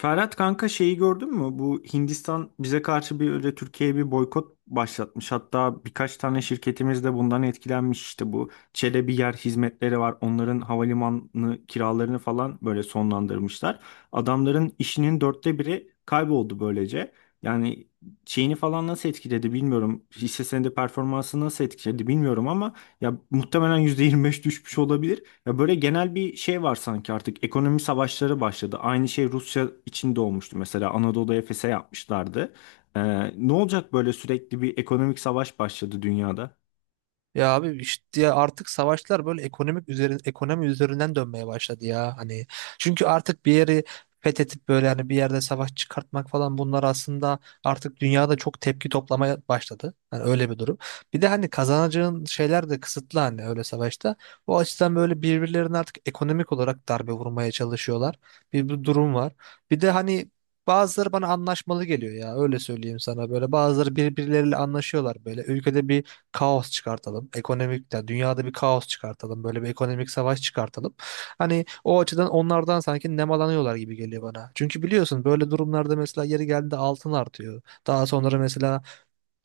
Ferhat kanka şeyi gördün mü? Bu Hindistan bize karşı bir öyle Türkiye'ye bir boykot başlatmış. Hatta birkaç tane şirketimiz de bundan etkilenmiş. İşte bu çelebi yer hizmetleri var. Onların havalimanı kiralarını falan böyle sonlandırmışlar. Adamların işinin dörtte biri kayboldu böylece. Yani şeyini falan nasıl etkiledi bilmiyorum. Hisse senedi performansı nasıl etkiledi bilmiyorum ama ya muhtemelen %25 düşmüş olabilir. Ya böyle genel bir şey var sanki artık ekonomi savaşları başladı. Aynı şey Rusya içinde olmuştu, mesela Anadolu Efes'e yapmışlardı. Ee, Ne olacak, böyle sürekli bir ekonomik savaş başladı dünyada? Ya abi işte ya artık savaşlar böyle ekonomi üzerinden dönmeye başladı ya. Hani çünkü artık bir yeri fethedip böyle hani bir yerde savaş çıkartmak falan bunlar aslında artık dünyada çok tepki toplamaya başladı. Hani öyle bir durum. Bir de hani kazanacağın şeyler de kısıtlı hani öyle savaşta. O açıdan böyle birbirlerine artık ekonomik olarak darbe vurmaya çalışıyorlar. Bir durum var. Bir de hani bazıları bana anlaşmalı geliyor ya, öyle söyleyeyim sana, böyle bazıları birbirleriyle anlaşıyorlar, böyle ülkede kaos çıkartalım. Ekonomik, yani dünyada bir kaos çıkartalım. Böyle bir ekonomik savaş çıkartalım. Hani o açıdan onlardan sanki nemalanıyorlar gibi geliyor bana. Çünkü biliyorsun böyle durumlarda mesela yeri geldiğinde altın artıyor. Daha sonra mesela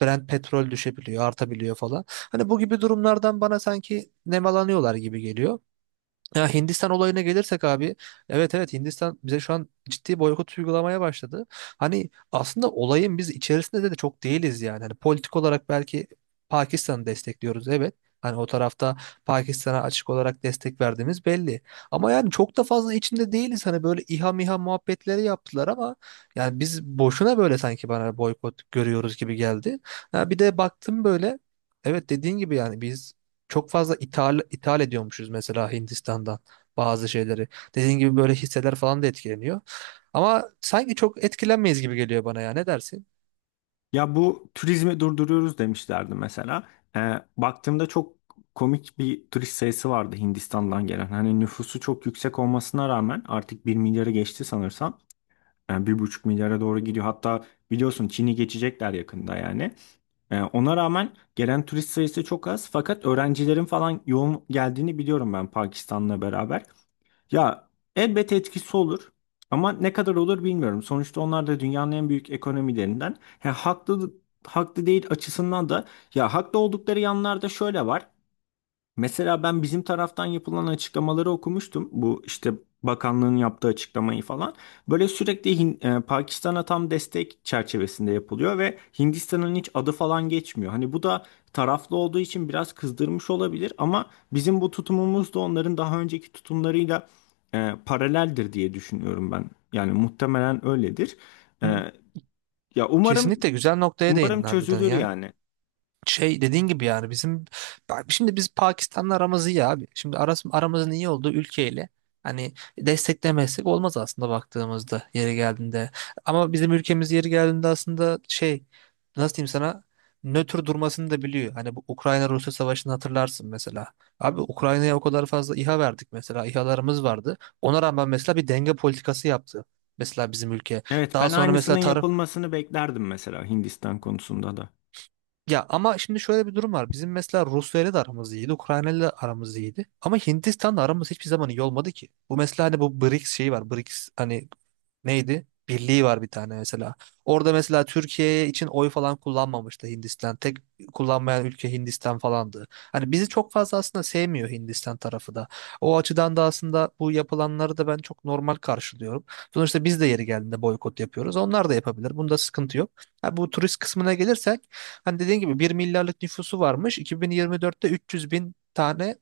Brent petrol düşebiliyor, artabiliyor falan. Hani bu gibi durumlardan bana sanki nemalanıyorlar gibi geliyor. Ya Hindistan olayına gelirsek abi, evet evet, Hindistan bize şu an ciddi boykot uygulamaya başladı. Hani aslında olayın biz içerisinde de çok değiliz yani. Hani politik olarak belki Pakistan'ı destekliyoruz, evet. Hani o tarafta Pakistan'a açık olarak destek verdiğimiz belli. Ama yani çok da fazla içinde değiliz. Hani böyle İHA MİHA muhabbetleri yaptılar ama yani biz boşuna böyle sanki, bana boykot görüyoruz gibi geldi. Ha, bir de baktım böyle, evet, dediğin gibi yani biz çok fazla ithal ediyormuşuz mesela Hindistan'dan bazı şeyleri. Dediğin gibi böyle hisseler falan da etkileniyor. Ama sanki çok etkilenmeyiz gibi geliyor bana ya. Ne dersin? Ya bu turizmi durduruyoruz demişlerdi mesela. Baktığımda çok komik bir turist sayısı vardı Hindistan'dan gelen. Hani nüfusu çok yüksek olmasına rağmen artık bir milyarı geçti sanırsam. Yani bir buçuk milyara doğru gidiyor. Hatta biliyorsun Çin'i geçecekler yakında yani. Ona rağmen gelen turist sayısı çok az fakat öğrencilerin falan yoğun geldiğini biliyorum ben Pakistan'la beraber. Ya elbet etkisi olur ama ne kadar olur bilmiyorum. Sonuçta onlar da dünyanın en büyük ekonomilerinden. Ha, haklı değil açısından da ya haklı oldukları yanlarda şöyle var. Mesela ben bizim taraftan yapılan açıklamaları okumuştum. Bu işte bakanlığın yaptığı açıklamayı falan. Böyle sürekli Pakistan'a tam destek çerçevesinde yapılıyor ve Hindistan'ın hiç adı falan geçmiyor. Hani bu da taraflı olduğu için biraz kızdırmış olabilir ama bizim bu tutumumuz da onların daha önceki tutumlarıyla paraleldir diye düşünüyorum ben. Yani muhtemelen öyledir. Hı. E, Ya umarım Kesinlikle güzel noktaya değindin umarım harbiden çözülür ya. yani. Şey, dediğin gibi yani bizim, bak şimdi biz Pakistan'la aramız iyi abi. Şimdi aramızın iyi olduğu ülkeyle hani desteklemezsek olmaz aslında, baktığımızda yeri geldiğinde. Ama bizim ülkemiz yeri geldiğinde aslında şey, nasıl diyeyim sana, nötr durmasını da biliyor. Hani bu Ukrayna-Rusya savaşını hatırlarsın mesela. Abi Ukrayna'ya o kadar fazla İHA verdik mesela. İHA'larımız vardı. Ona rağmen mesela bir denge politikası yaptı. Mesela bizim ülke. Evet, Daha ben sonra aynısının mesela tarım, yapılmasını beklerdim mesela Hindistan konusunda da. ya ama şimdi şöyle bir durum var. Bizim mesela Rusya ile de aramız iyiydi, Ukrayna ile de aramız iyiydi. Ama Hindistan'la aramız hiçbir zaman iyi olmadı ki. Bu mesela hani bu BRICS şeyi var. BRICS hani neydi? Birliği var bir tane mesela. Orada mesela Türkiye için oy falan kullanmamıştı Hindistan. Tek kullanmayan ülke Hindistan falandı. Hani bizi çok fazla aslında sevmiyor Hindistan tarafı da. O açıdan da aslında bu yapılanları da ben çok normal karşılıyorum. Sonuçta biz de yeri geldiğinde boykot yapıyoruz. Onlar da yapabilir. Bunda sıkıntı yok. Ha, bu turist kısmına gelirsek, hani dediğin gibi bir milyarlık nüfusu varmış. 2024'te 300 bin tane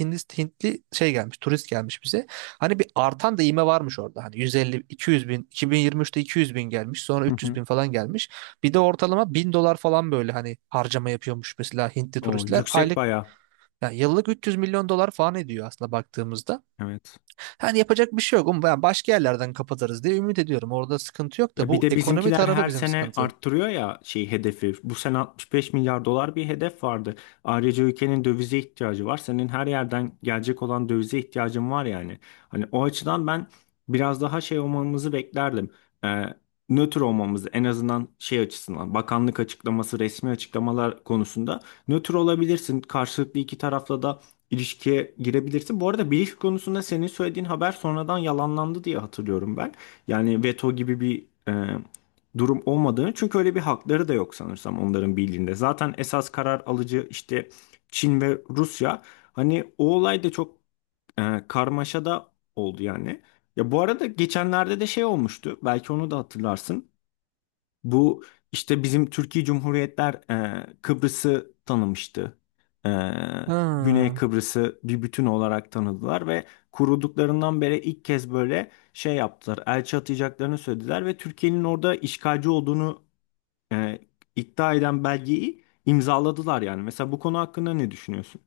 Hintli şey gelmiş, turist gelmiş bize. Hani bir artan da ivme varmış orada. Hani 150, 200 bin, 2023'te 200 bin gelmiş. Sonra Hı 300 hı. bin falan gelmiş. Bir de ortalama 1000 dolar falan böyle hani harcama yapıyormuş mesela Hintli O turistler. yüksek Aylık, bayağı. yani yıllık 300 milyon dolar falan ediyor aslında baktığımızda. Evet. Hani yapacak bir şey yok. Ama ben başka yerlerden kapatırız diye ümit ediyorum. Orada sıkıntı yok da Ya bir bu de ekonomi bizimkiler tarafı her bizim sene sıkıntı. arttırıyor ya şey hedefi. Bu sene 65 milyar dolar bir hedef vardı. Ayrıca ülkenin dövize ihtiyacı var. Senin her yerden gelecek olan dövize ihtiyacın var yani. Hani o açıdan ben biraz daha şey olmamızı beklerdim. Ee, Nötr olmamızı, en azından şey açısından, bakanlık açıklaması, resmi açıklamalar konusunda nötr olabilirsin. Karşılıklı iki tarafla da ilişkiye girebilirsin. Bu arada bilgi konusunda senin söylediğin haber sonradan yalanlandı diye hatırlıyorum ben. Yani veto gibi bir durum olmadığını, çünkü öyle bir hakları da yok sanırsam onların bildiğinde. Zaten esas karar alıcı işte Çin ve Rusya. Hani o olay da çok karmaşa da oldu yani. Ya bu arada geçenlerde de şey olmuştu. Belki onu da hatırlarsın. Bu işte bizim Türkiye Cumhuriyetler Kıbrıs'ı tanımıştı. E, Güney Ha. Kıbrıs'ı bir bütün olarak tanıdılar ve kurulduklarından beri ilk kez böyle şey yaptılar. Elçi atayacaklarını söylediler ve Türkiye'nin orada işgalci olduğunu e, iddia eden belgeyi imzaladılar yani. Mesela bu konu hakkında ne düşünüyorsun?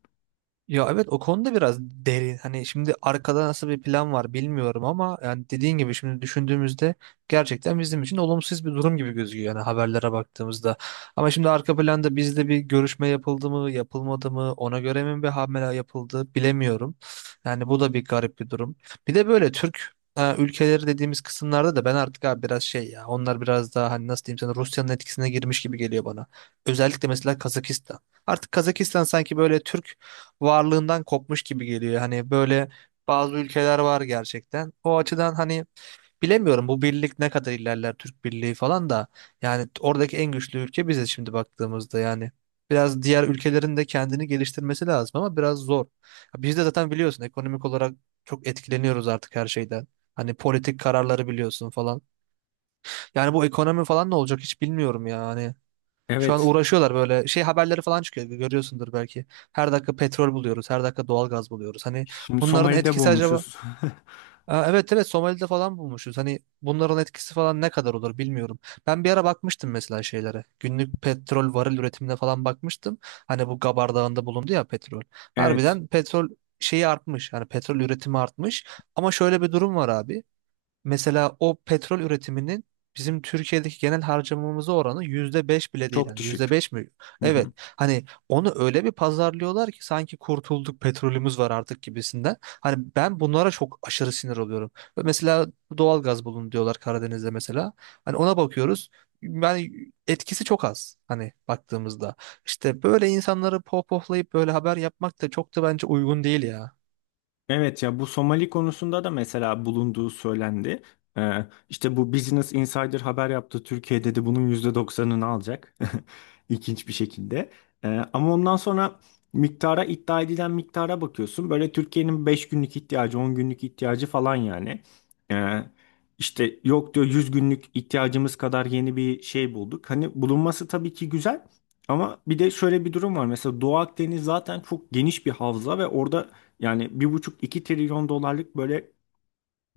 Ya evet, o konuda biraz derin. Hani şimdi arkada nasıl bir plan var bilmiyorum ama yani dediğin gibi şimdi düşündüğümüzde gerçekten bizim için olumsuz bir durum gibi gözüküyor yani haberlere baktığımızda. Ama şimdi arka planda bizde bir görüşme yapıldı mı, yapılmadı mı, ona göre mi bir hamle yapıldı bilemiyorum. Yani bu da bir garip bir durum. Bir de böyle ülkeleri dediğimiz kısımlarda da ben artık abi biraz şey, ya onlar biraz daha hani nasıl diyeyim sana, Rusya'nın etkisine girmiş gibi geliyor bana. Özellikle mesela Kazakistan. Artık Kazakistan sanki böyle Türk varlığından kopmuş gibi geliyor. Hani böyle bazı ülkeler var gerçekten. O açıdan hani bilemiyorum bu birlik ne kadar ilerler, Türk Birliği falan da. Yani oradaki en güçlü ülke bize şimdi baktığımızda yani. Biraz diğer ülkelerin de kendini geliştirmesi lazım ama biraz zor. Ya biz de zaten biliyorsun ekonomik olarak çok etkileniyoruz artık her şeyden. Hani politik kararları biliyorsun falan. Yani bu ekonomi falan ne olacak hiç bilmiyorum ya. Hani şu an Evet, uğraşıyorlar, böyle şey haberleri falan çıkıyor, görüyorsundur belki. Her dakika petrol buluyoruz, her dakika doğal gaz buluyoruz. Hani şimdi bunların Somali'de etkisi acaba? bulmuşuz. Aa, evet evet, Somali'de falan bulmuşuz. Hani bunların etkisi falan ne kadar olur bilmiyorum. Ben bir ara bakmıştım mesela şeylere. Günlük petrol varil üretimine falan bakmıştım. Hani bu Gabar Dağı'nda bulundu ya petrol. Evet, Harbiden petrol şeyi artmış. Hani petrol üretimi artmış. Ama şöyle bir durum var abi. Mesela o petrol üretiminin bizim Türkiye'deki genel harcamamıza oranı %5 bile değil. çok Yani yüzde düşük. beş mi? Evet. Hani onu öyle bir pazarlıyorlar ki sanki kurtulduk, petrolümüz var artık gibisinden. Hani ben bunlara çok aşırı sinir oluyorum. Ve mesela doğalgaz bulun diyorlar Karadeniz'de mesela. Hani ona bakıyoruz. Yani etkisi çok az hani baktığımızda. İşte böyle insanları pohpohlayıp böyle haber yapmak da çok da bence uygun değil ya. Evet ya, bu Somali konusunda da mesela bulunduğu söylendi. İşte bu Business Insider haber yaptı. Türkiye dedi bunun yüzde doksanını alacak. İlginç bir şekilde. Ama ondan sonra iddia edilen miktara bakıyorsun. Böyle Türkiye'nin 5 günlük ihtiyacı, 10 günlük ihtiyacı falan yani. Ee, işte yok diyor, 100 günlük ihtiyacımız kadar yeni bir şey bulduk. Hani bulunması tabii ki güzel. Ama bir de şöyle bir durum var. Mesela Doğu Akdeniz zaten çok geniş bir havza ve orada yani bir buçuk iki trilyon dolarlık böyle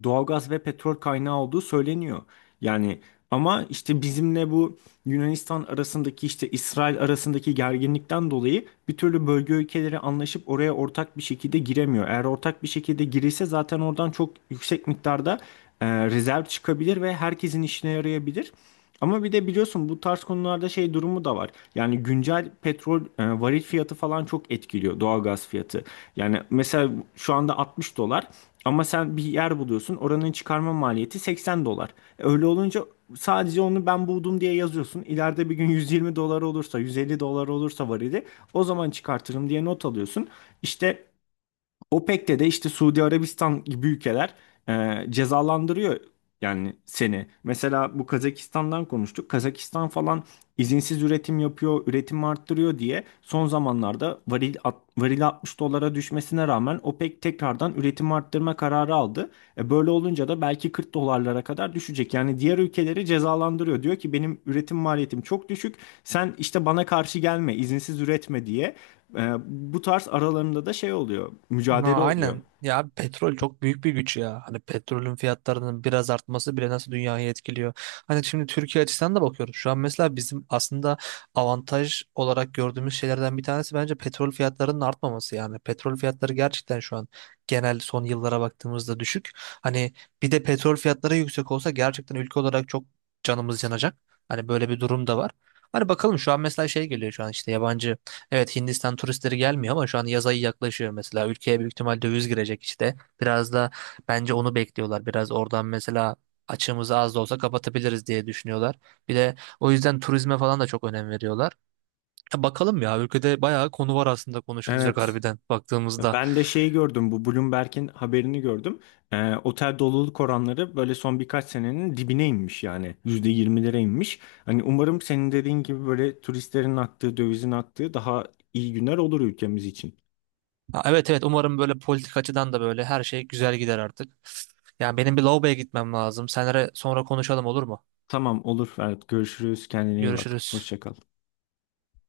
doğalgaz ve petrol kaynağı olduğu söyleniyor. Yani ama işte bizimle bu Yunanistan arasındaki, işte İsrail arasındaki gerginlikten dolayı bir türlü bölge ülkeleri anlaşıp oraya ortak bir şekilde giremiyor. Eğer ortak bir şekilde girilse zaten oradan çok yüksek miktarda rezerv çıkabilir ve herkesin işine yarayabilir. Ama bir de biliyorsun bu tarz konularda şey durumu da var. Yani güncel petrol varil fiyatı falan çok etkiliyor doğalgaz fiyatı. Yani mesela şu anda 60 dolar ama sen bir yer buluyorsun, oranın çıkarma maliyeti 80 dolar. E, öyle olunca sadece onu ben buldum diye yazıyorsun. İleride bir gün 120 dolar olursa, 150 dolar olursa varili o zaman çıkartırım diye not alıyorsun. İşte OPEC'te de işte Suudi Arabistan gibi ülkeler cezalandırıyor yani seni. Mesela bu Kazakistan'dan konuştuk. Kazakistan falan izinsiz üretim yapıyor, üretim arttırıyor diye son zamanlarda varil 60 dolara düşmesine rağmen OPEC tekrardan üretim arttırma kararı aldı. E, böyle olunca da belki 40 dolarlara kadar düşecek. Yani diğer ülkeleri cezalandırıyor. Diyor ki benim üretim maliyetim çok düşük. Sen işte bana karşı gelme, izinsiz üretme diye. Ee, Bu tarz aralarında da şey oluyor, Ha, mücadele oluyor. aynen ya abi, petrol çok büyük bir güç ya, hani petrolün fiyatlarının biraz artması bile nasıl dünyayı etkiliyor. Hani şimdi Türkiye açısından da bakıyoruz şu an mesela, bizim aslında avantaj olarak gördüğümüz şeylerden bir tanesi bence petrol fiyatlarının artmaması. Yani petrol fiyatları gerçekten şu an genel son yıllara baktığımızda düşük. Hani bir de petrol fiyatları yüksek olsa gerçekten ülke olarak çok canımız yanacak. Hani böyle bir durum da var. Hani bakalım, şu an mesela şey geliyor şu an işte, yabancı, evet Hindistan turistleri gelmiyor ama şu an yaz ayı yaklaşıyor mesela. Ülkeye büyük ihtimal döviz girecek işte. Biraz da bence onu bekliyorlar. Biraz oradan mesela açığımızı az da olsa kapatabiliriz diye düşünüyorlar. Bir de o yüzden turizme falan da çok önem veriyorlar. Ya bakalım ya, ülkede bayağı konu var aslında konuşulacak, Evet. harbiden baktığımızda. Ben de şeyi gördüm, bu Bloomberg'in haberini gördüm. Otel doluluk oranları böyle son birkaç senenin dibine inmiş yani. %20'lere inmiş. Hani umarım senin dediğin gibi böyle turistlerin aktığı, dövizin aktığı daha iyi günler olur ülkemiz için. Ha, evet evet, umarım böyle politik açıdan da böyle her şey güzel gider artık. Yani benim bir lavaboya gitmem lazım. Senere sonra konuşalım, olur mu? Tamam olur Ferhat, görüşürüz. Kendine iyi bak. Görüşürüz. Hoşça kal.